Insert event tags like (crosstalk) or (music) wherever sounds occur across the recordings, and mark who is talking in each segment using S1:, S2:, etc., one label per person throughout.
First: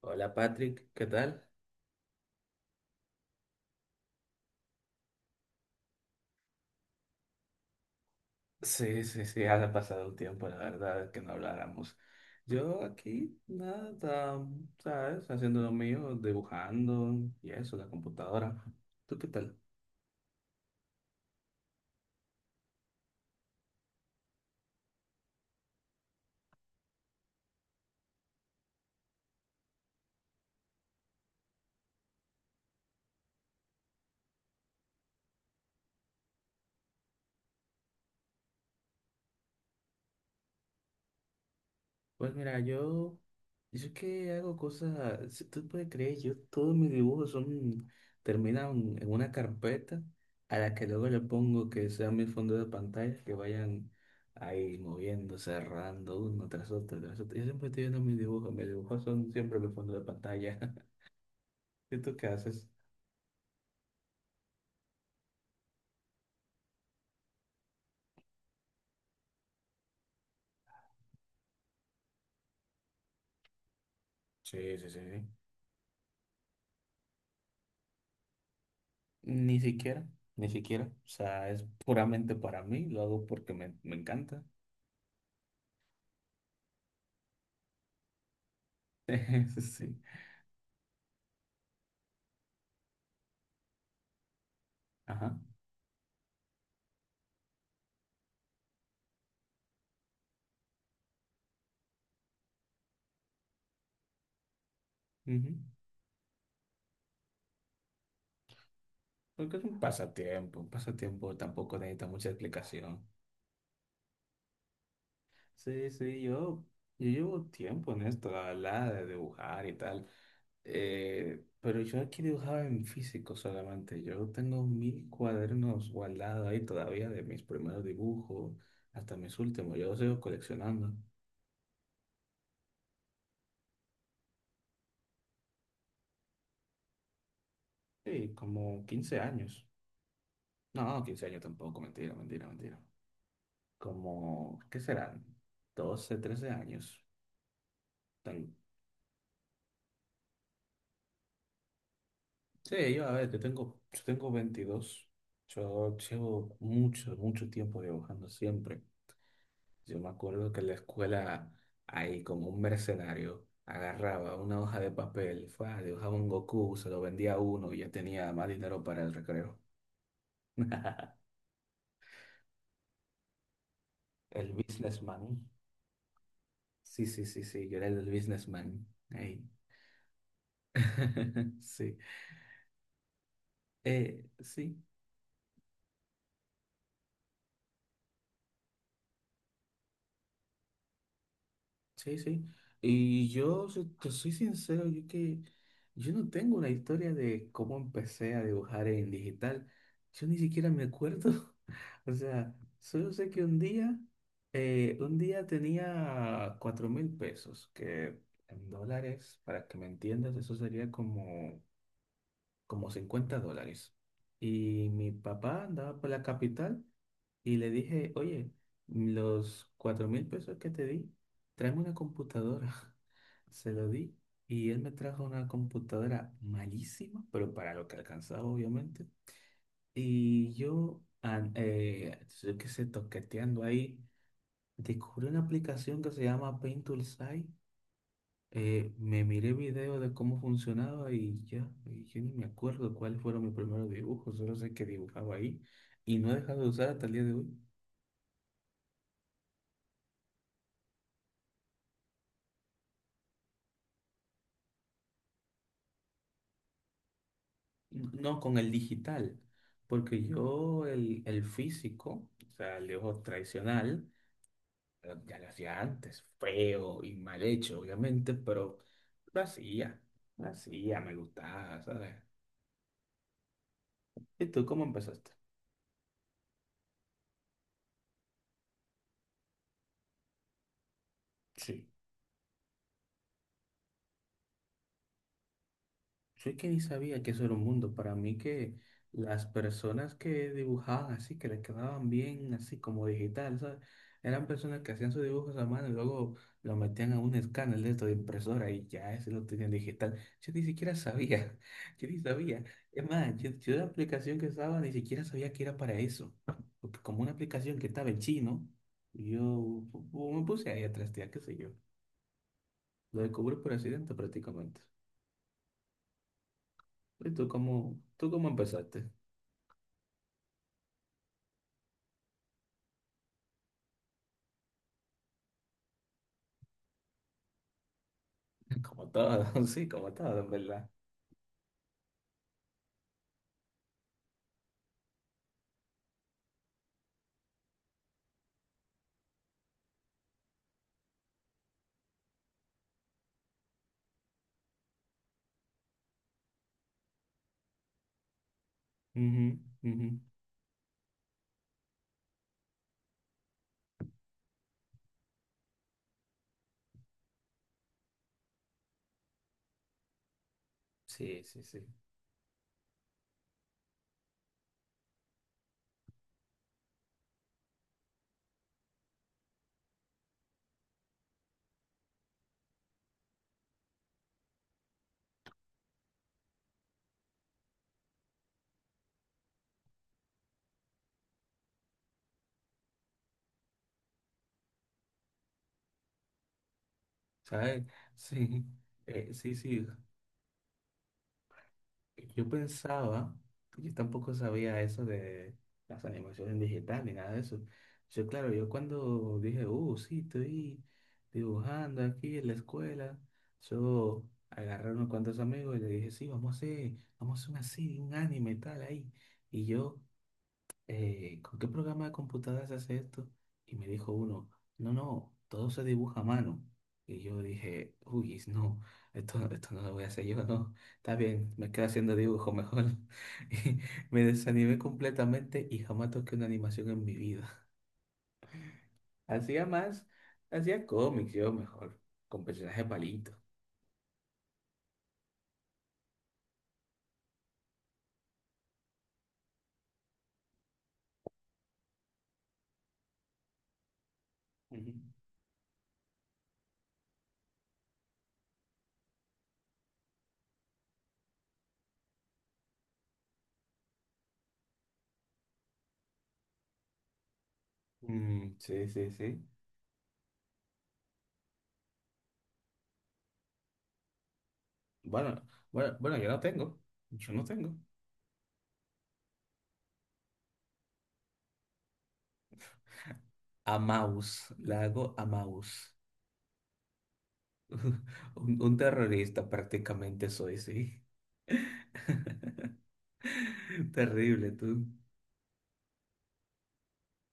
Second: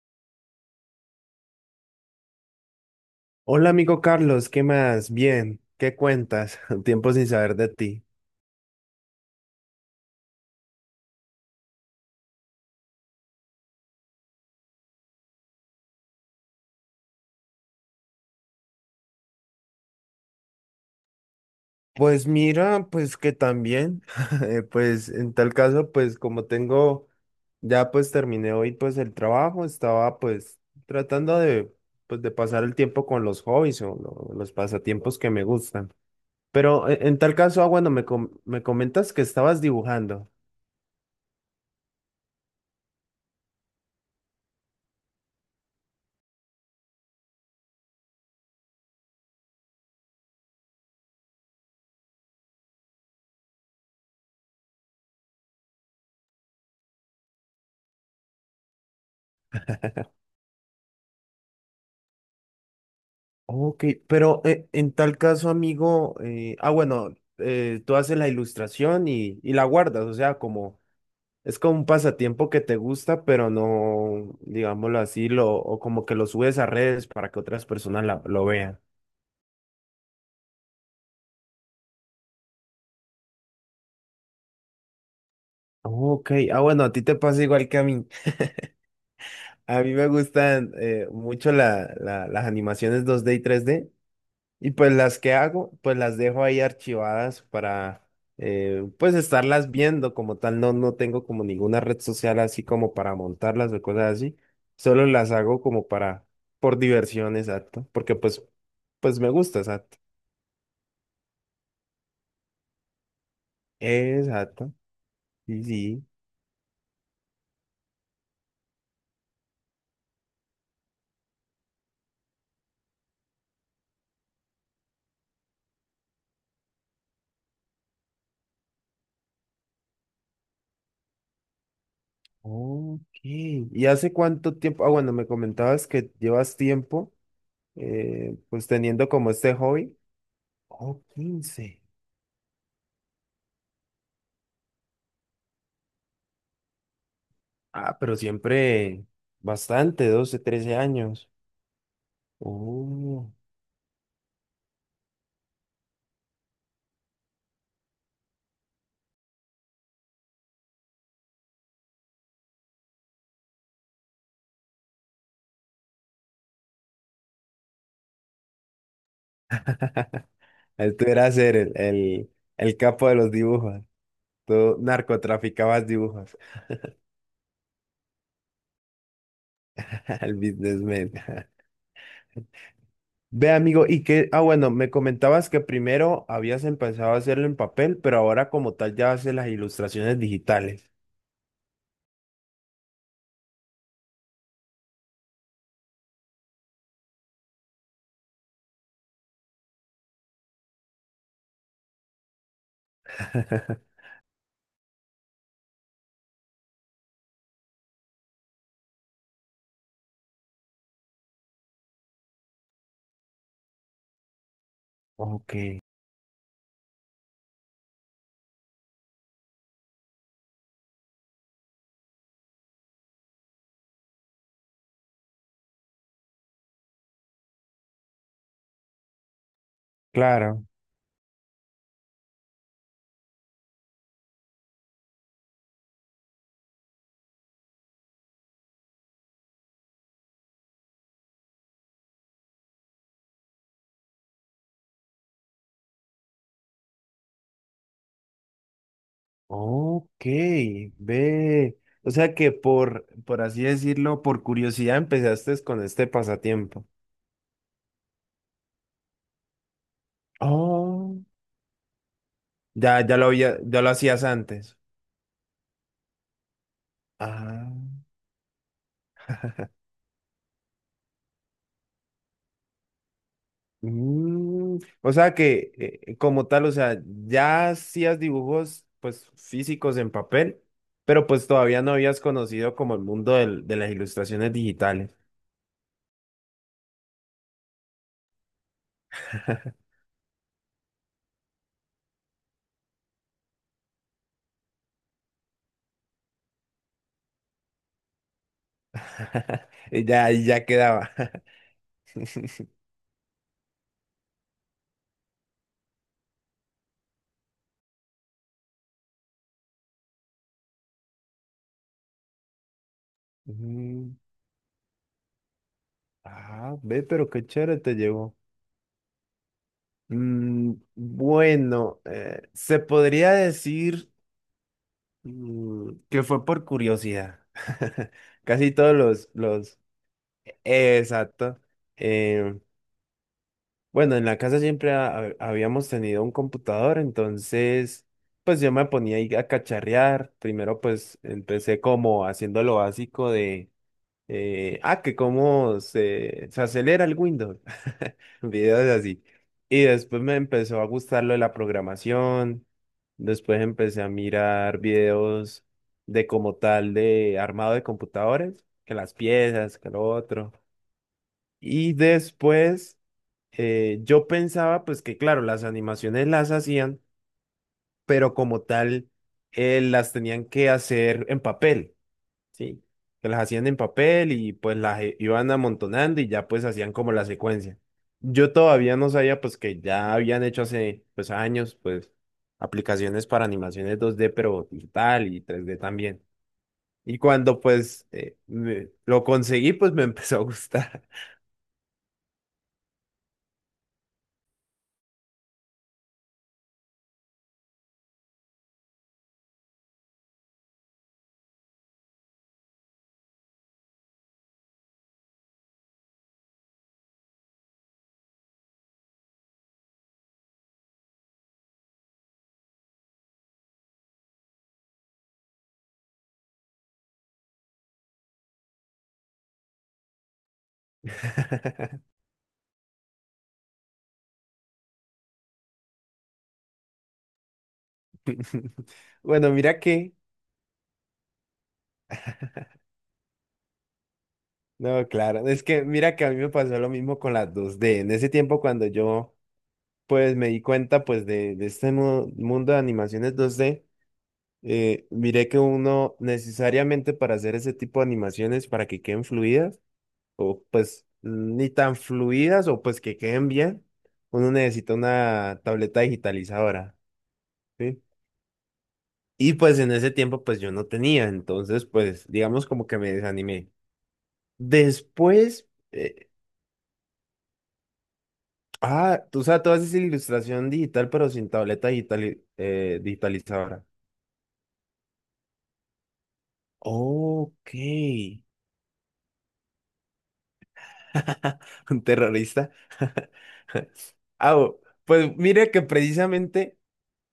S1: Hola Patrick, ¿qué tal?
S2: Hola amigo Carlos, ¿qué más? Bien, ¿qué cuentas? (laughs) Tiempo sin saber de ti.
S1: Sí, sí, sí, ha pasado un tiempo, la verdad, que no habláramos. Yo aquí, nada, ¿sabes? Haciendo lo mío, dibujando y eso, la computadora. ¿Tú qué tal?
S2: Pues mira, pues que también, (laughs) pues en tal caso, pues como tengo, ya pues terminé hoy pues el trabajo, estaba pues tratando de, pues de pasar el tiempo con los hobbies o los pasatiempos que me gustan. Pero en tal caso, ah, bueno, me comentas que estabas dibujando.
S1: Pues mira, yo que hago cosas, si tú puedes creer, yo todos mis dibujos son, terminan en una carpeta a la que luego le pongo que sea mi fondo de pantalla, que vayan ahí moviendo, cerrando uno tras otro, tras otro. Yo siempre estoy viendo mis dibujos son siempre mi fondo de pantalla. (laughs) ¿Y tú qué haces?
S2: Ok, pero en tal caso, amigo, ah, bueno, tú haces la ilustración y la guardas, o sea, como es como un pasatiempo que te gusta, pero no,
S1: Sí, sí, sí,
S2: digámoslo
S1: sí.
S2: así, lo, o como que lo subes a redes para que otras personas lo vean.
S1: Ni siquiera, ni siquiera. O sea, es puramente para mí, lo hago porque me encanta.
S2: Ok, ah, bueno, a ti te pasa igual que a mí. (laughs)
S1: (laughs) Sí,
S2: A mí
S1: sí,
S2: me gustan mucho las animaciones 2D y 3D. Y pues las que
S1: ajá.
S2: hago, pues las dejo ahí archivadas para pues estarlas viendo como tal. No, no tengo como ninguna red social así como para montarlas o cosas así. Solo las
S1: Ujú.
S2: hago como para, por diversión, exacto. Porque pues me
S1: Porque
S2: gusta,
S1: es
S2: exacto.
S1: un pasatiempo tampoco necesita mucha explicación.
S2: Exacto. Sí,
S1: Sí,
S2: sí.
S1: sí, yo llevo tiempo en esto, la verdad, de dibujar y tal. Pero yo aquí dibujaba en físico solamente. Yo tengo mil cuadernos guardados ahí todavía de mis primeros dibujos hasta mis últimos. Yo los sigo coleccionando.
S2: Ok. ¿Y hace cuánto tiempo? Ah, bueno, me comentabas que llevas tiempo
S1: Sí,
S2: pues
S1: como
S2: teniendo
S1: 15
S2: como este
S1: años.
S2: hobby. Oh,
S1: No, 15 años tampoco,
S2: 15.
S1: mentira, mentira, mentira. Como, ¿qué serán? 12, 13 años.
S2: Ah, pero
S1: Tan-
S2: siempre bastante, 12 13 años.
S1: Sí, yo, a ver,
S2: Oh.
S1: yo tengo 22. Yo llevo mucho, mucho tiempo dibujando siempre. Yo me acuerdo que en la escuela, ahí como un mercenario, agarraba una hoja de papel, fue, ah, dibujaba un Goku, se lo vendía a uno y ya tenía más dinero para el recreo.
S2: Tú
S1: (laughs)
S2: eras el capo de los dibujos.
S1: El
S2: Tú
S1: businessman.
S2: narcotraficabas dibujos.
S1: Sí, sí, sí, sí, yo era el businessman. Ahí.
S2: (laughs) El businessman. (laughs)
S1: (laughs) Sí.
S2: Ve, amigo, y que, ah, bueno,
S1: Sí.
S2: me comentabas que primero habías empezado a hacerlo en papel, pero ahora como tal ya haces las ilustraciones digitales.
S1: Sí, sí. Y yo, si te soy sincero, yo no tengo una historia de cómo empecé a dibujar en digital. Yo ni siquiera me acuerdo. (laughs) O sea, solo sé que
S2: (laughs)
S1: un día tenía 4,000 pesos, que en dólares, para que me entiendas, eso sería como, como $50. Y mi
S2: Ok,
S1: papá andaba por la capital. Y le dije, oye, los 4,000 pesos que te di, tráeme una computadora. (laughs) Se lo di y él me trajo una computadora malísima, pero para lo que alcanzaba, obviamente. Y
S2: claro.
S1: yo qué sé, toqueteando ahí, descubrí una aplicación que se llama Painttool. Me miré video de cómo funcionaba y ya, y yo ni me acuerdo cuáles fueron mis primeros dibujos, solo sé que dibujaba ahí y no he dejado de usar hasta el día de hoy.
S2: Ok, ve. O sea que por así decirlo, por curiosidad empezaste con este pasatiempo.
S1: No, con el digital, porque yo el,
S2: Oh.
S1: el físico, o sea, el
S2: Ya, ya
S1: ojo
S2: ya lo
S1: tradicional,
S2: hacías antes.
S1: ya lo hacía antes, feo y mal hecho,
S2: Ah.
S1: obviamente, pero lo hacía, lo hacía, me gustaba, ¿sabes? ¿Y tú cómo
S2: O
S1: empezaste?
S2: sea que como tal, o sea, ya hacías dibujos pues físicos en papel, pero pues todavía
S1: Sí.
S2: no habías conocido como el mundo de las ilustraciones digitales.
S1: Yo es que ni sabía que eso era un mundo. Para mí que las
S2: (laughs)
S1: personas que dibujaban así, que les quedaban bien así como digital, ¿sabes? Eran personas que hacían sus dibujos a mano y luego lo metían a un escáner de esto de impresora y ya ese lo tenían
S2: Y
S1: digital.
S2: ya, ahí
S1: Yo ni
S2: ya
S1: siquiera
S2: quedaba. (laughs)
S1: sabía, (laughs) yo ni sabía. Es más, yo la aplicación que estaba ni siquiera sabía que era para eso. Porque como una aplicación que estaba en chino, yo me puse ahí a trastear, qué sé yo. Lo descubrí por accidente
S2: Mm,
S1: prácticamente.
S2: ve, pero
S1: ¿Y
S2: qué chévere te
S1: tú
S2: llevó.
S1: cómo empezaste?
S2: Bueno, se podría decir que fue por curiosidad. (laughs) Casi todos
S1: Como
S2: los,
S1: todo, (laughs)
S2: los,
S1: sí, como todo, en verdad.
S2: exacto. eh, Bueno, en la casa siempre habíamos tenido un computador, entonces pues yo me ponía ahí a cacharrear. Primero pues empecé como haciendo lo básico de, que cómo se acelera el Windows, (laughs) videos así.
S1: Ujú,
S2: Y
S1: ujú.
S2: después me empezó a gustar lo de la programación, después empecé a mirar videos de como tal de armado de computadores, que las piezas, que lo otro.
S1: Sí, sí, sí.
S2: Y después yo pensaba pues que claro, las animaciones las hacían, pero como tal las tenían que hacer en papel, ¿sí? Que las hacían en papel y pues las iban amontonando y ya pues hacían como la secuencia. Yo todavía no sabía pues que ya habían hecho hace pues años pues aplicaciones para animaciones 2D pero digital y 3D también. Y cuando
S1: ¿Sabes?
S2: pues
S1: Sí,
S2: lo
S1: sí,
S2: conseguí
S1: sí.
S2: pues me (laughs) empezó a gustar.
S1: Yo pensaba, yo tampoco sabía eso de las animaciones digitales ni nada de eso. Yo, claro, yo cuando dije, sí, estoy dibujando aquí en la escuela, yo agarré a unos cuantos amigos y le dije, sí, vamos a hacer una serie, un anime tal ahí. Y yo ¿con qué programa de computadoras se hace esto? Y me dijo uno, no, no, todo se dibuja a mano. Y yo dije, uy, no, esto no lo voy a hacer yo, no, está bien, me quedo haciendo
S2: (laughs)
S1: dibujo mejor. (laughs) Y me desanimé completamente y jamás toqué una animación en mi vida.
S2: (laughs) Bueno,
S1: Hacía
S2: mira
S1: más,
S2: que
S1: hacía cómics yo mejor, con personajes palitos.
S2: no, claro, es que mira que a mí me pasó lo mismo con las 2D. En ese tiempo cuando yo pues me di cuenta pues de este mundo de animaciones 2D,
S1: Ujú.
S2: miré que uno necesariamente para hacer ese tipo de animaciones para que queden fluidas o pues ni tan fluidas o pues que queden bien, uno necesita una tableta digitalizadora, ¿sí?
S1: Mm, sí, sí, sí.
S2: Y pues en ese tiempo pues yo no tenía, entonces pues digamos como que me desanimé.
S1: Bueno,
S2: Después.
S1: bueno, bueno,
S2: eh,
S1: yo no tengo.
S2: Ah, tú sabes, tú haces ilustración digital, pero sin tableta digital,
S1: A
S2: digitalizadora.
S1: mouse, la hago a mouse.
S2: Ok.
S1: (laughs) Un terrorista prácticamente soy, sí.
S2: (laughs) Un terrorista. (laughs)
S1: (laughs)
S2: Ah,
S1: Terrible, tú.
S2: pues mire que precisamente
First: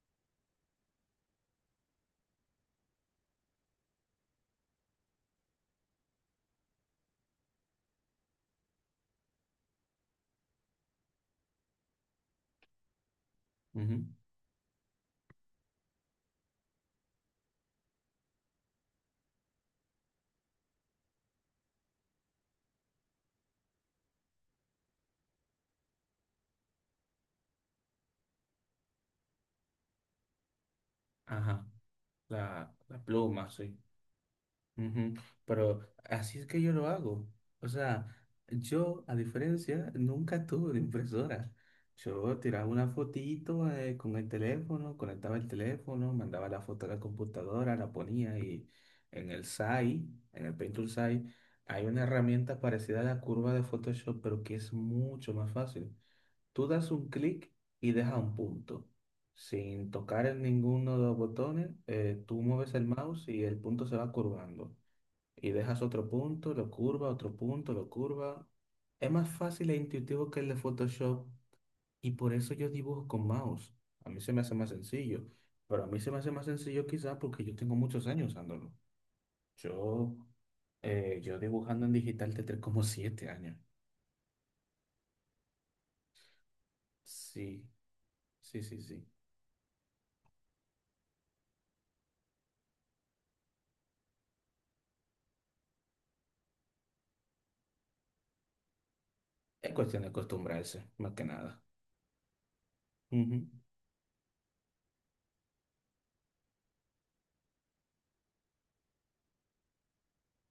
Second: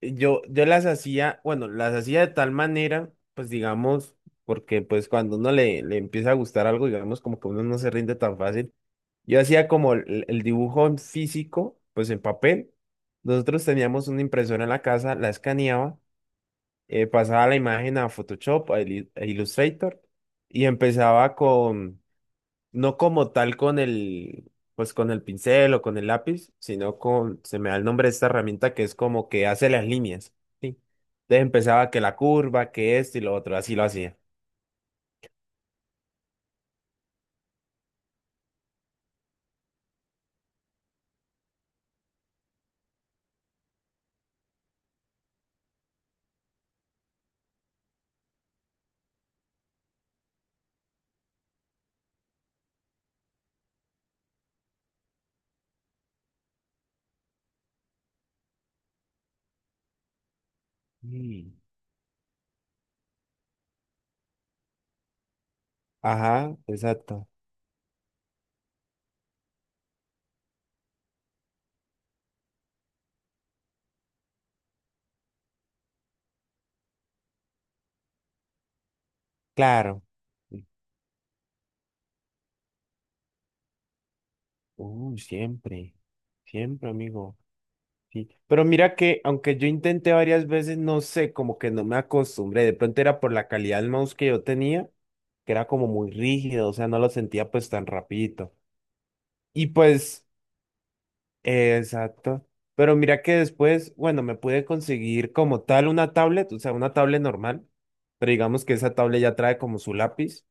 S2: yo las hacía, bueno, las hacía de tal manera, pues digamos, porque pues cuando uno le empieza a gustar algo, digamos, como que uno no se rinde tan fácil. Yo hacía como el dibujo en físico, pues en papel. Nosotros
S1: Ujú.
S2: teníamos una impresora en la casa, la escaneaba pasaba la imagen a Photoshop, a Illustrator, y empezaba con, no como tal con el, pues con el pincel o con el lápiz, sino con, se me da el nombre de esta herramienta que es como que hace las líneas, ¿sí? Entonces
S1: Ajá,
S2: empezaba que la curva, que
S1: la
S2: esto y lo
S1: pluma,
S2: otro, así
S1: sí.
S2: lo hacía.
S1: Ujú. Pero así es que yo lo hago. O sea, yo, a diferencia, nunca tuve una impresora. Yo tiraba una fotito con el teléfono, conectaba el teléfono, mandaba la foto a la computadora, la ponía y en el SAI, en el Painter SAI, hay una herramienta parecida a la curva de Photoshop, pero que es mucho más fácil. Tú das un clic y dejas un punto. Sin tocar en ninguno de los
S2: Mm.
S1: botones, tú mueves el mouse y el punto se va curvando. Y dejas otro punto,
S2: Ajá,
S1: lo curva,
S2: exacto.
S1: otro punto, lo curva. Es más fácil e intuitivo que el de Photoshop y por eso yo dibujo con mouse. A mí se me hace más sencillo. Pero a mí se me hace más sencillo quizás porque yo tengo muchos años usándolo.
S2: Claro.
S1: Yo, yo dibujando en digital tendré como 7 años.
S2: Siempre, siempre, amigo.
S1: Sí,
S2: Sí,
S1: sí,
S2: pero
S1: sí,
S2: mira
S1: sí.
S2: que aunque yo intenté varias veces, no sé, como que no me acostumbré. De pronto era por la calidad del mouse que yo tenía, que era como muy rígido, o sea, no lo sentía pues tan rapidito. Y
S1: Es cuestión de
S2: pues,
S1: acostumbrarse, más que nada.
S2: exacto. Pero mira que
S1: Ujú.
S2: después, bueno, me pude conseguir como tal una tablet, o sea, una tablet normal, pero digamos que esa tablet ya trae como su lápiz.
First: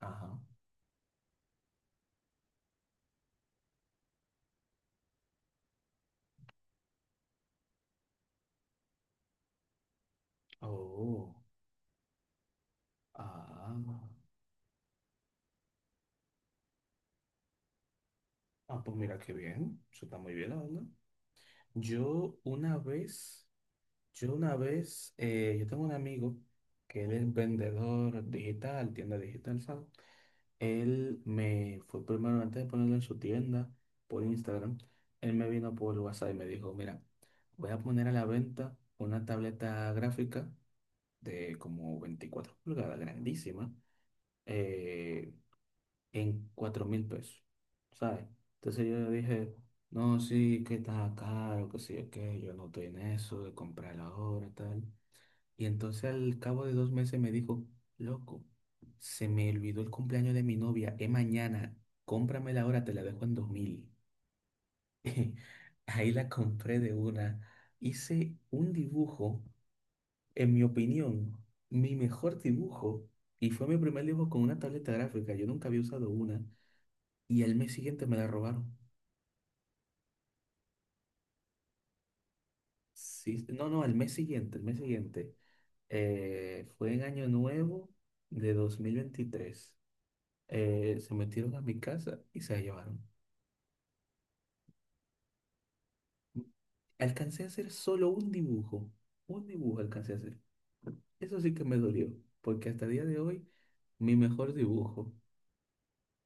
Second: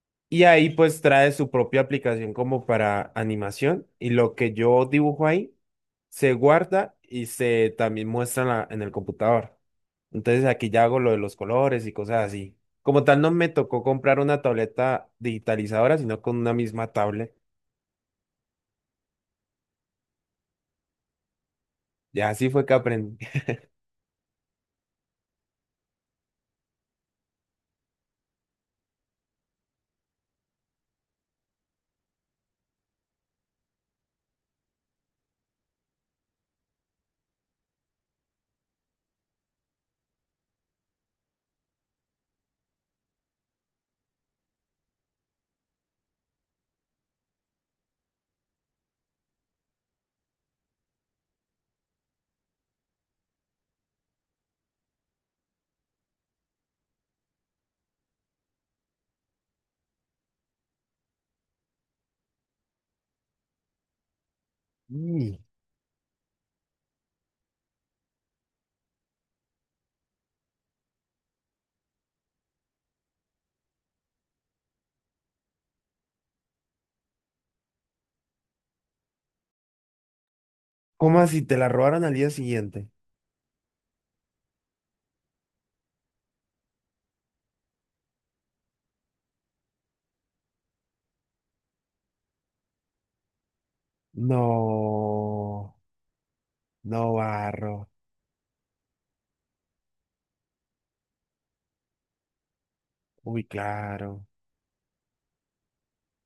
S1: Ajá.
S2: Y ahí pues trae su propia aplicación como para animación y lo que yo dibujo ahí se guarda y se también muestra en, en el computador. Entonces aquí ya hago lo de los
S1: Oh.
S2: colores y cosas así. Como tal no me
S1: Ah.
S2: tocó comprar una tableta digitalizadora, sino con una misma tablet.
S1: Ah, pues mira qué bien. Eso está muy bien, la verdad.
S2: Ya
S1: Yo
S2: así fue que
S1: una
S2: aprendí.
S1: vez,
S2: (laughs)
S1: yo tengo un amigo que él es vendedor digital, tienda digital, ¿sabes? Él me fue primero antes de ponerlo en su tienda por Instagram. Él me vino por WhatsApp y me dijo, mira, voy a poner a la venta una tableta gráfica de como 24 pulgadas, grandísima, eh, en 4,000 pesos, ¿sabes? Entonces yo le dije, no, sí, que está caro, que sí, que yo no estoy en eso de comprar ahora, tal. Y entonces al cabo de 2 meses me dijo, loco, se me olvidó el cumpleaños de mi novia, es mañana, cómpramela ahora, te la dejo en 2,000.
S2: Mm.
S1: (laughs) Ahí la compré de una. Hice un dibujo, en mi opinión, mi mejor dibujo. Y fue mi primer dibujo con una tableta gráfica. Yo nunca había usado una. Y el mes siguiente me la robaron.
S2: ¿Cómo así? ¿Te la robaron al día siguiente?
S1: Sí, no, no, el mes siguiente, el mes siguiente. Fue en Año Nuevo de 2023. Se metieron a mi casa y se la llevaron.
S2: No, no
S1: Alcancé a hacer
S2: barro.
S1: solo un dibujo. Un dibujo alcancé a hacer. Eso sí que me dolió, porque hasta el día de
S2: Uy,
S1: hoy, mi
S2: claro.
S1: mejor dibujo.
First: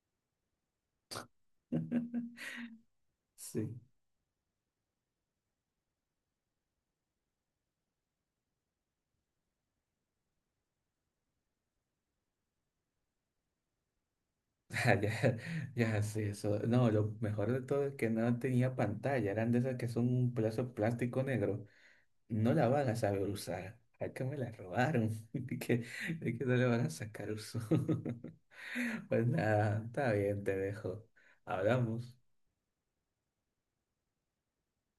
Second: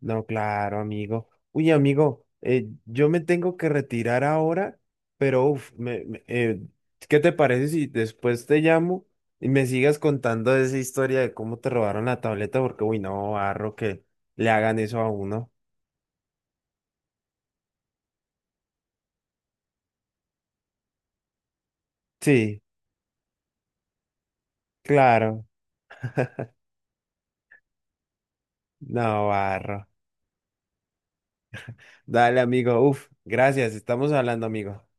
S2: No, claro, amigo. Uy, amigo,
S1: (laughs)
S2: yo me tengo que
S1: Sí.
S2: retirar ahora, pero uf, ¿qué te parece si después te llamo y me sigas contando esa historia de cómo te robaron la tableta? Porque, uy, no, barro, que le hagan eso a
S1: (laughs) Ya,
S2: uno.
S1: ya, sí, eso. No, lo mejor de todo es que no tenía pantalla, eran de esas que son un pedazo de plástico negro. No
S2: Sí,
S1: la van a saber usar. Acá me la robaron. (laughs)
S2: claro,
S1: De que no le van a sacar uso. (laughs) Pues
S2: no,
S1: nada,
S2: barro.
S1: está bien, te dejo. Hablamos.
S2: Dale, amigo, uf, gracias, estamos hablando, amigo.